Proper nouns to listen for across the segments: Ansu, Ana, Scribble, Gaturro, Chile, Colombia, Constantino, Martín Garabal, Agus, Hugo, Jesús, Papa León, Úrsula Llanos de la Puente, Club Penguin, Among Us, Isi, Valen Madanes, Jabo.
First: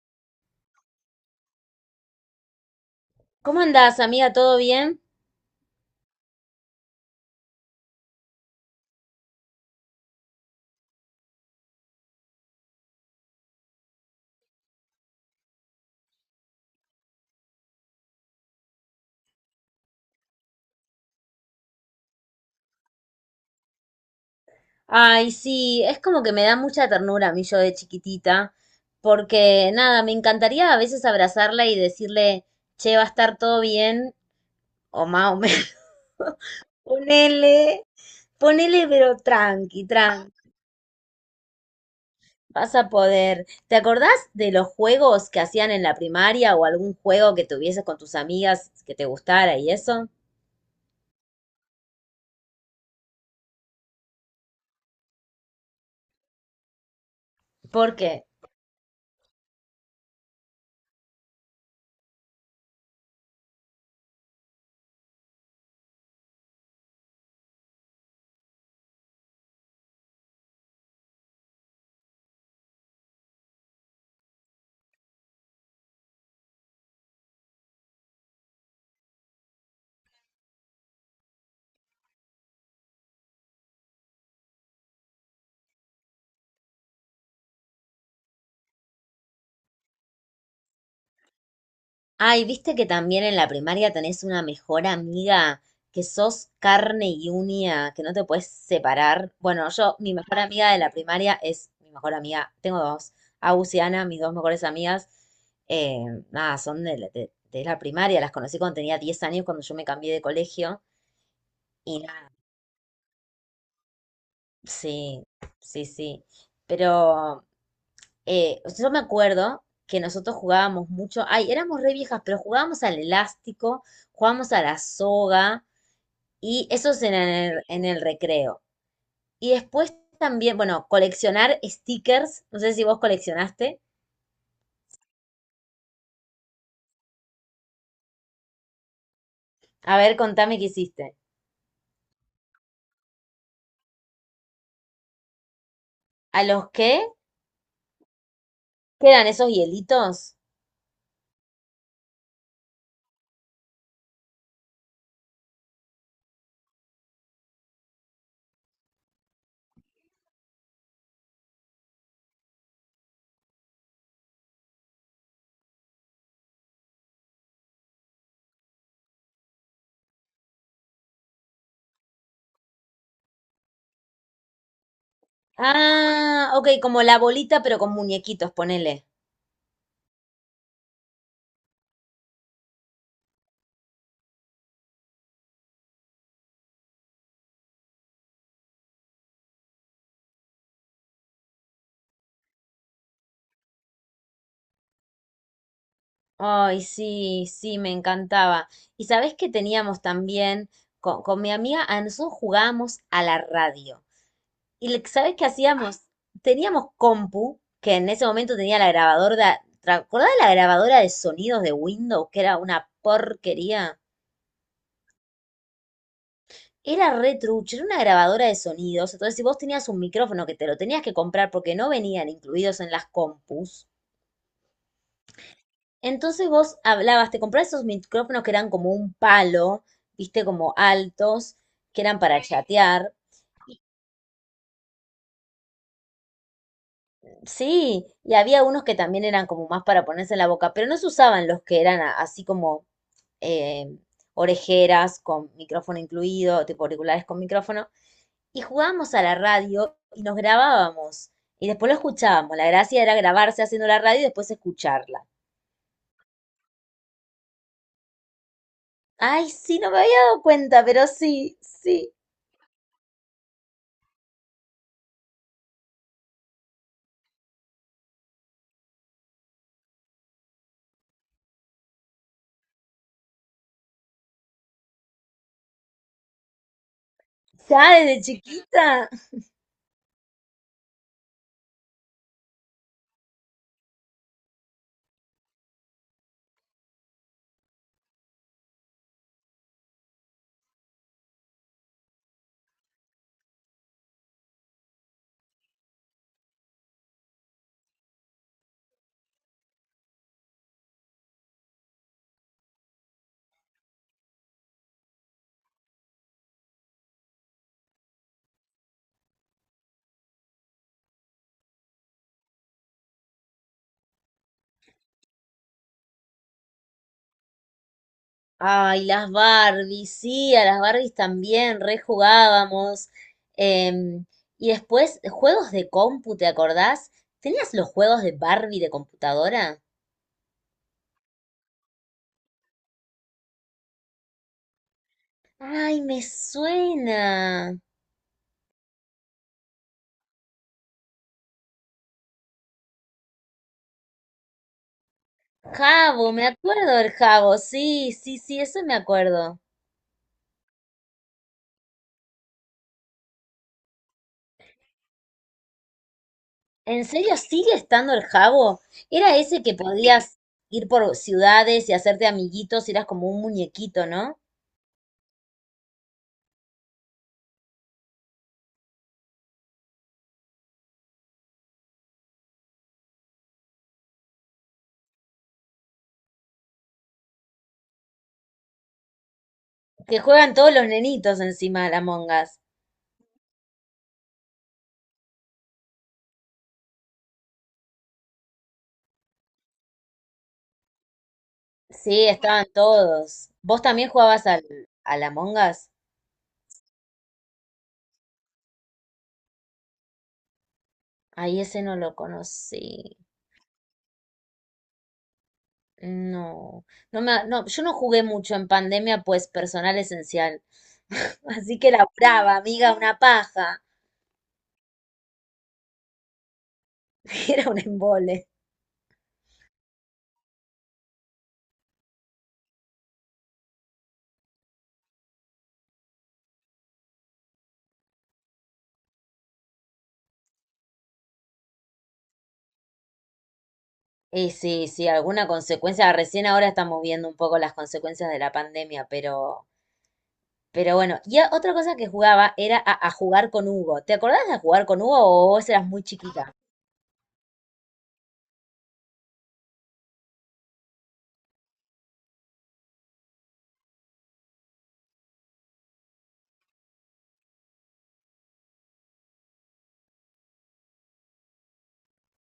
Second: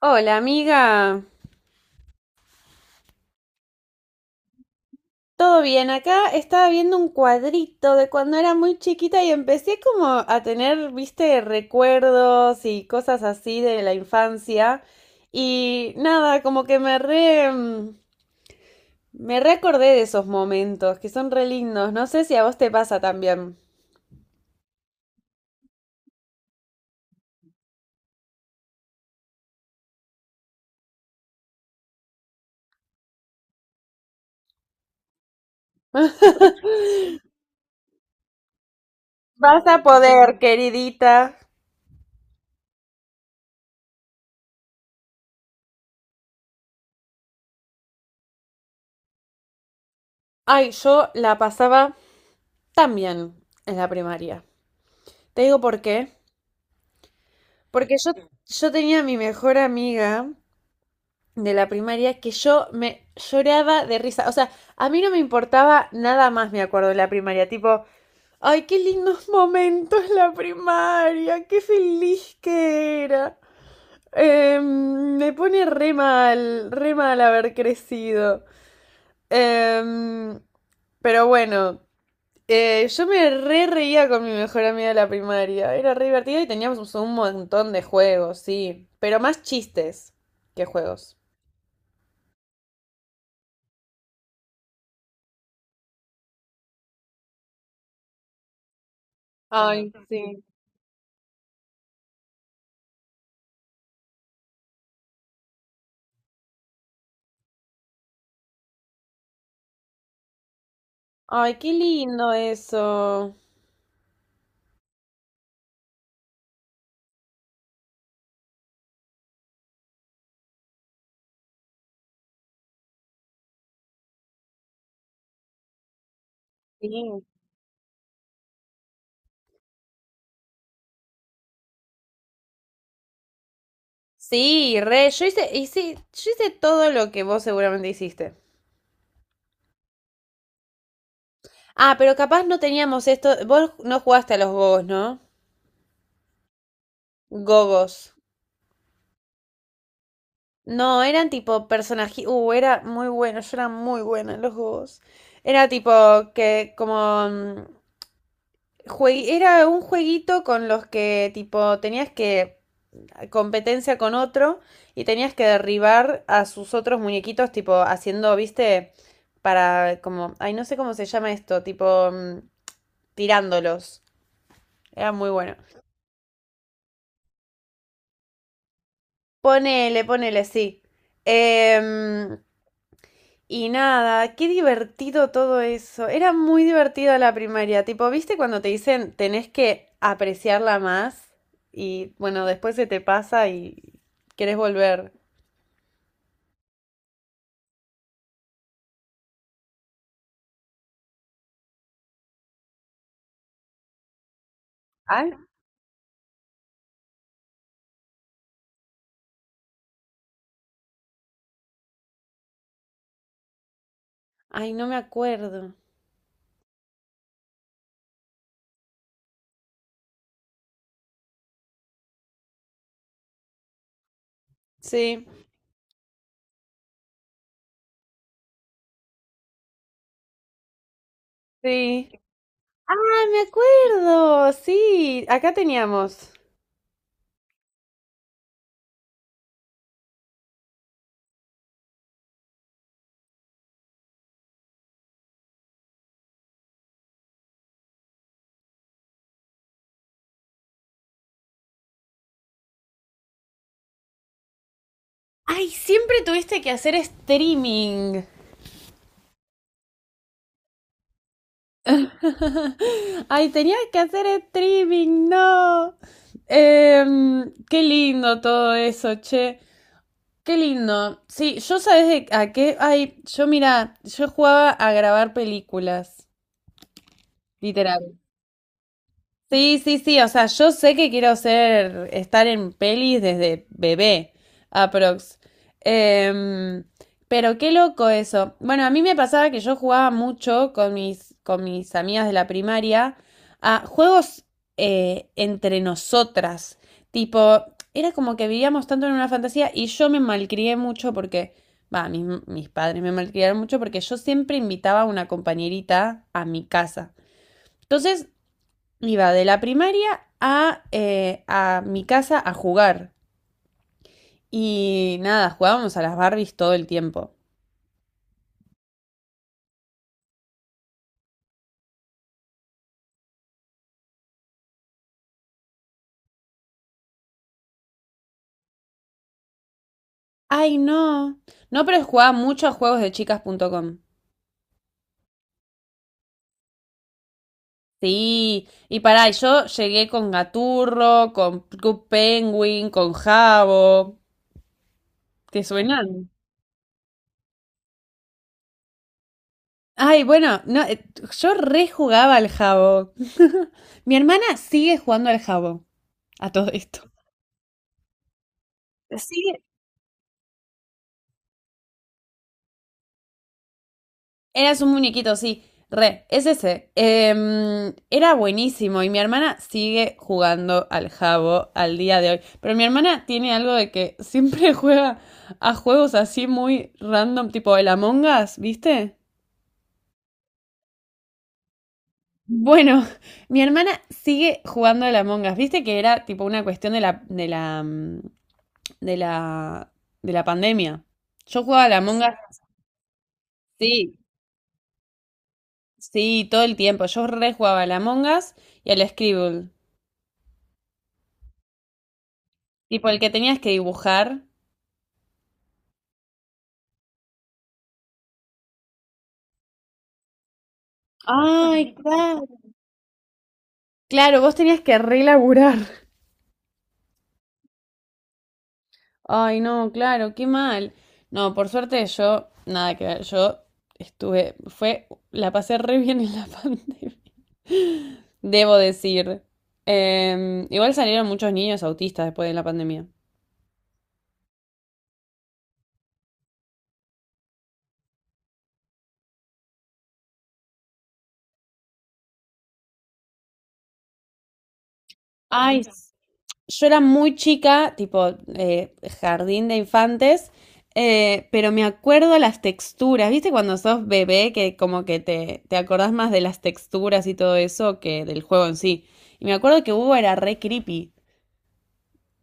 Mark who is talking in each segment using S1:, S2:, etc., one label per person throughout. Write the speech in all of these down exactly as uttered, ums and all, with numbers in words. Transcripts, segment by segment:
S1: Hola, amiga.
S2: ¿Cómo andás, amiga? ¿Todo bien?
S1: ¿Todo bien? Acá estaba viendo un cuadrito de cuando era muy chiquita y empecé como a tener, viste, recuerdos y cosas así de la infancia. Y nada, como que me re, mm, me reacordé de esos momentos que son re lindos. No sé si a vos te pasa también.
S2: Ay, sí, es como que me da mucha ternura a mí yo de chiquitita, porque nada, me encantaría a veces abrazarla y decirle, che, va a estar todo bien, o más o menos, ponele, ponele, pero
S1: Vas a
S2: tranqui, tranqui,
S1: poder, queridita.
S2: vas a poder. ¿Te acordás de los juegos que hacían en la primaria o algún juego que tuvieses con tus amigas que te gustara y eso?
S1: Ay, yo la pasaba también en la primaria. Te digo por qué. Porque yo,
S2: Porque
S1: yo tenía a mi mejor amiga de la primaria que yo me lloraba de risa. O sea, a mí no me importaba nada más, me acuerdo, de la primaria. Tipo, ay, qué lindos momentos la primaria, qué feliz que era. Em, me pone re mal, re mal haber crecido. Em, pero bueno, eh, yo me re reía con mi mejor amiga de la primaria. Era re divertido y teníamos un montón de juegos, sí. Pero más chistes que juegos.
S2: ay, viste que también en la primaria tenés una mejor amiga que sos carne y uña, que no te puedes separar. Bueno,
S1: Ay,
S2: yo, mi mejor
S1: sí.
S2: amiga de la primaria es mi mejor amiga, tengo dos, Agus y Ana, mis dos mejores amigas. eh, Nada, son de, la de- de la primaria, las conocí cuando tenía diez años, cuando yo me cambié de colegio.
S1: Ay, qué
S2: Y nada,
S1: lindo eso.
S2: sí, sí, sí. Pero Eh, o sea, yo me acuerdo que nosotros jugábamos mucho, ay, éramos re viejas, pero jugábamos al elástico, jugábamos a la soga, y
S1: Sí.
S2: eso es en el, en el recreo. Y después también, bueno, coleccionar stickers, no sé si vos coleccionaste.
S1: Sí, re, yo hice, hice, yo hice todo lo que vos seguramente hiciste.
S2: A ver, contame qué hiciste.
S1: Ah, pero capaz no teníamos esto. Vos no jugaste a los gogos, ¿no?
S2: ¿A los qué?
S1: Gogos.
S2: ¿Quedan esos hielitos?
S1: No, eran tipo personajes. Uh, era muy bueno, yo era muy buena en los gogos. Era tipo que como mm, jue- era un jueguito con los que tipo tenías que competencia con otro y tenías que derribar a sus otros muñequitos, tipo haciendo, viste, para como, ay, no sé cómo se llama esto, tipo mm, tirándolos. Era muy bueno.
S2: Ah, ok, como la bolita, pero con muñequitos, ponele.
S1: Ponele, ponele, sí. Em, y nada, qué divertido todo eso. Era muy divertida la primaria. Tipo, ¿viste cuando te dicen tenés que apreciarla más? Y bueno, después se te pasa y querés volver.
S2: Ay, sí, sí, me encantaba. Y sabés que teníamos también, con, con mi amiga Ansu jugábamos a la radio. Y le-
S1: Ay,
S2: ¿sabés qué hacíamos? Teníamos compu, que en ese momento tenía la grabadora, de- ¿te acordás de la grabadora de sonidos de Windows, que era una porquería?
S1: Ay, no me acuerdo.
S2: Era re trucho, era una grabadora de sonidos. Entonces, si vos tenías un micrófono que te lo tenías que comprar porque no venían incluidos en las compus,
S1: Sí.
S2: entonces vos hablabas, te comprabas esos micrófonos que eran como un palo, viste, como altos, que
S1: Sí.
S2: eran para
S1: Ah,
S2: chatear.
S1: me acuerdo. Sí, acá teníamos.
S2: Sí, y había unos que también eran como más para ponerse en la boca, pero no se usaban los que eran a- así como eh, orejeras con micrófono incluido, tipo auriculares con micrófono. Y jugábamos a la radio y nos grabábamos. Y después lo escuchábamos. La gracia era grabarse haciendo la radio y después escucharla.
S1: Ay, siempre tuviste que hacer streaming.
S2: Ay, sí, no me había dado cuenta, pero sí, sí.
S1: Ay, tenías que hacer streaming, no. Em, qué lindo todo eso, che. Qué lindo. Sí, yo sabes de- a qué. Ay, yo mira, yo jugaba a grabar películas,
S2: Ya
S1: literal.
S2: desde chiquita.
S1: Sí, sí, sí, o sea, yo sé que quiero ser, estar en pelis desde bebé, aprox. Em, pero qué loco eso. Bueno, a mí me pasaba que yo jugaba mucho con mis, con mis amigas de la primaria a juegos eh, entre nosotras. Tipo, era como que vivíamos tanto en una fantasía y yo me malcrié mucho porque, va, mis, mis padres me malcriaron mucho porque yo siempre invitaba a una compañerita a mi casa. Entonces, iba de la primaria a, eh, a mi casa a jugar. Y nada, jugábamos a las Barbies todo el tiempo.
S2: Ay, las Barbies, sí, a las Barbies también rejugábamos. Em, y después, juegos de compu, ¿te acordás? ¿Tenías los juegos de Barbie de computadora?
S1: Ay, no. No, pero jugaba mucho a juegos de chicas punto com.
S2: Ay, me suena.
S1: Sí, y pará, y yo llegué con Gaturro, con Club Penguin, con Jabo. ¿Te suenan?
S2: Jabo, me acuerdo del Jabo, sí, sí, sí, eso me acuerdo.
S1: Ay, bueno, no, eh, yo rejugaba al Jabo. Mi hermana sigue jugando al Jabo a todo
S2: ¿En
S1: esto.
S2: serio sigue estando el Jabo? Era
S1: Sí,
S2: ese que podías ir por ciudades y hacerte amiguitos, y eras como un muñequito, ¿no?
S1: eras un muñequito, sí. Re, es ese. Em, era buenísimo y mi hermana sigue jugando al jabo al día de hoy. Pero mi hermana tiene algo de que siempre juega a juegos así muy random, tipo el Among Us, ¿viste?
S2: Que juegan todos los nenitos encima de la Among Us.
S1: Bueno, mi hermana sigue jugando al Among Us. ¿Viste que era tipo una cuestión de la, de la, mm, de la, de la pandemia? Yo jugaba al Among
S2: Sí,
S1: Us,
S2: estaban todos. ¿Vos también
S1: sí,
S2: jugabas al, al Among Us?
S1: sí, todo el tiempo. Yo re jugaba al Among Us y al Scribble.
S2: Ay, ese no lo
S1: Tipo
S2: conocí.
S1: el que tenías que dibujar.
S2: No, no me, no, yo no jugué mucho en pandemia, pues personal esencial. Así que
S1: Ay,
S2: la
S1: claro.
S2: brava, amiga, una paja.
S1: Claro, vos tenías que relaburar.
S2: Era un embole.
S1: Ay, no, claro, qué mal. No, por suerte yo, nada que ver, yo estuve, fue, la pasé re bien en la pandemia. Debo decir. Em, igual salieron muchos niños autistas después de la pandemia.
S2: Y sí, sí, alguna consecuencia. Recién ahora estamos viendo un poco las consecuencias de la pandemia, pero, pero bueno. Y a- otra cosa que jugaba era a, a jugar con Hugo. ¿Te acordás de jugar con Hugo o vos
S1: Ay,
S2: eras muy chiquita?
S1: yo era muy chica, tipo eh, jardín de infantes, eh, pero me acuerdo las texturas, ¿viste? Cuando sos bebé, que como que te, te acordás más de las texturas y todo eso que del juego en sí. Y me acuerdo que Hugo era re creepy.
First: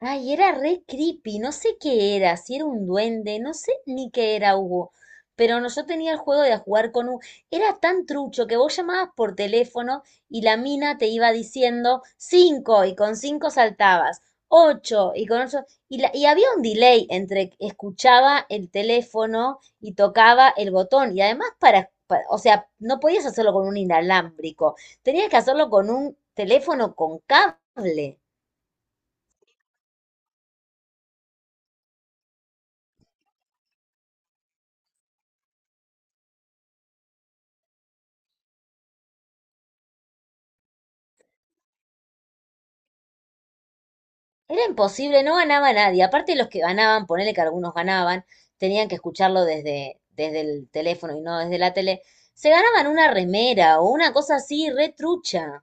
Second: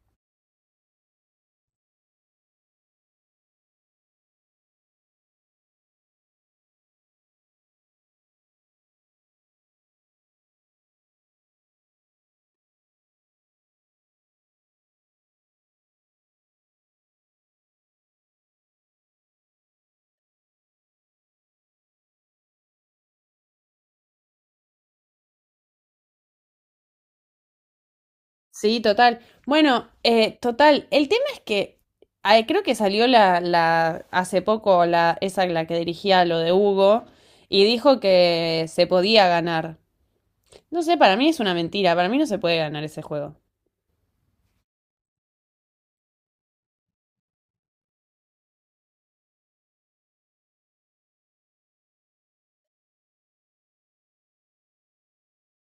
S2: Ay, era re creepy, no sé qué era, si era un duende, no sé ni qué era Hugo, pero no, yo tenía el juego de jugar con Hugo, era tan trucho que vos llamabas por teléfono y la mina te iba diciendo cinco y con cinco saltabas, ocho y con ocho, y, la- y había un delay entre que escuchaba el teléfono y tocaba el botón, y además para, para- o sea, no podías hacerlo con un inalámbrico, tenías que hacerlo con un teléfono con cable.
S1: Sí, total. Bueno, eh, total, el tema es que ay, creo que salió la, la hace poco la, esa la que dirigía lo de Hugo y dijo que se podía ganar. No sé, para mí es una mentira, para mí no se puede ganar ese juego.
S2: Era imposible, no ganaba nadie. Aparte los que ganaban, ponele que algunos ganaban, tenían que escucharlo desde, desde el teléfono y no desde la tele. Se ganaban una remera o una cosa así, re trucha.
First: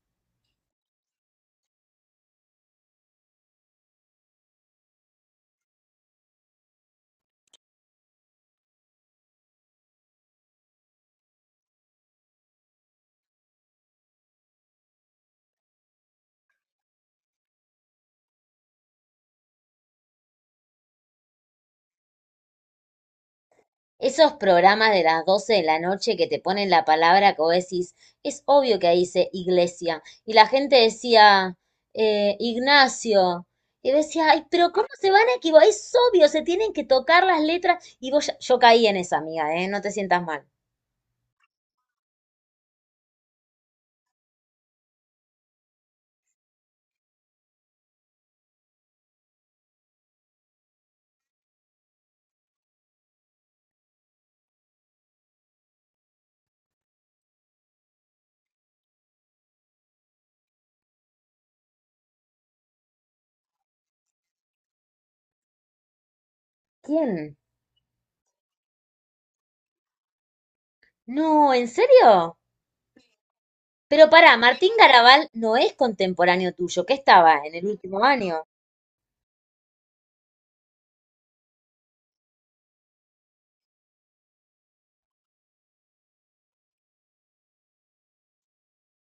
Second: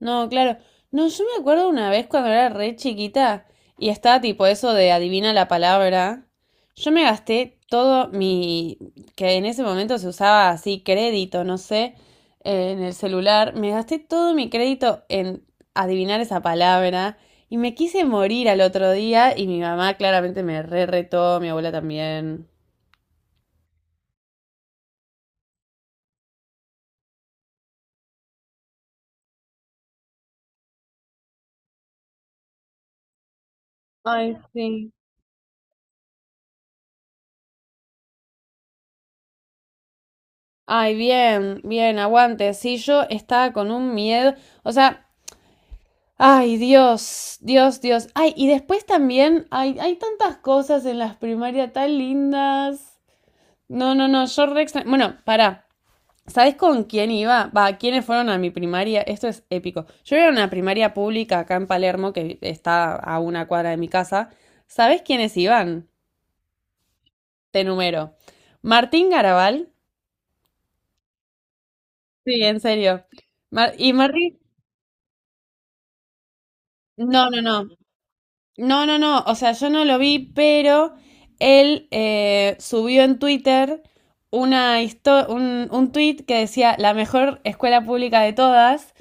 S1: No, claro. No, yo me acuerdo una vez cuando era re chiquita y estaba tipo eso de adivina la palabra. Yo me gasté todo mi, que en ese momento se usaba así crédito, no sé, eh, en el celular. Me gasté todo mi crédito en adivinar esa palabra y me quise morir al otro día y mi mamá claramente me re retó, mi abuela también.
S2: Esos programas de las doce de la noche que te ponen la palabra que vos decís, es obvio que ahí dice iglesia. Y la gente decía, eh, Ignacio. Y decía,
S1: Ay,
S2: ay, pero ¿cómo
S1: sí.
S2: se van a equivocar? Es obvio, se tienen que tocar las letras. Y vos, ya- yo caí en esa, amiga, ¿eh? No te sientas mal.
S1: Ay, bien, bien, aguante. Sí, yo estaba con un miedo. O sea, ay, Dios, Dios, Dios. Ay, y después también hay, hay tantas cosas en las primarias tan lindas. No, no, no, yo re extra- Bueno, pará. ¿Sabés con quién iba? Va, ¿quiénes fueron a mi primaria? Esto es épico. Yo era una primaria pública acá en Palermo, que está a una cuadra de mi casa. ¿Sabés quiénes iban?
S2: ¿Quién?
S1: Te número. Martín Garabal.
S2: No, ¿en serio?
S1: Sí, en serio. Mar- y
S2: Pero pará,
S1: Martín.
S2: Martín Garabal no es contemporáneo tuyo, que
S1: No,
S2: estaba
S1: no,
S2: en el
S1: no.
S2: último año.
S1: No, no, no, o sea, yo no lo vi, pero él eh, subió en Twitter una histo- un, un tweet que decía la mejor escuela pública de todas,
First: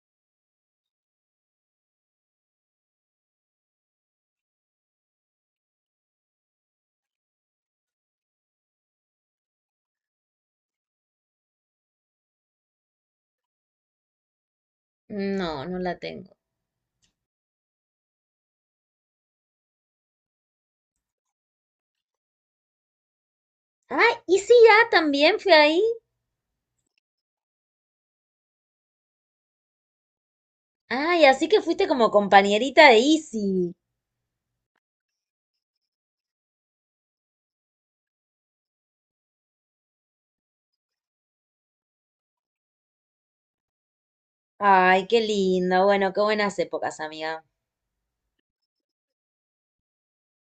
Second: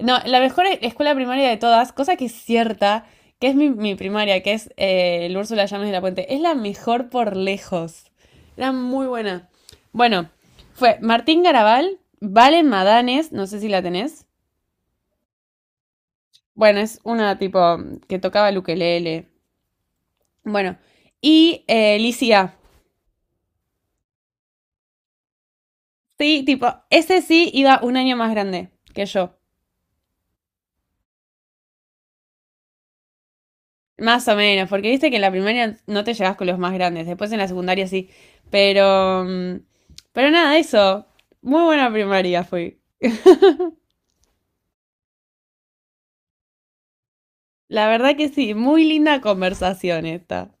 S1: no, la mejor e- escuela primaria de todas, cosa que es cierta, que es mi, mi primaria, que es eh, el Úrsula Llanos de la Puente, es la mejor por lejos, era muy buena. Bueno, fue Martín Garabal, Valen Madanes, no sé si la tenés,
S2: No, no la tengo.
S1: bueno, es una tipo que tocaba el ukelele. Bueno, y eh, Licia.
S2: Ah, Isi ya también fue ahí.
S1: Sí, tipo, ese sí iba un año más grande que yo.
S2: Ay, así que fuiste como compañerita de Isi.
S1: Más o menos, porque viste que en la primaria no te llevas con los más grandes, después en la secundaria sí. Pero. mm, Pero nada, eso. Muy buena primaria fui.
S2: Ay, qué linda. Bueno, qué buenas épocas, amiga.
S1: La verdad que sí, muy linda conversación esta.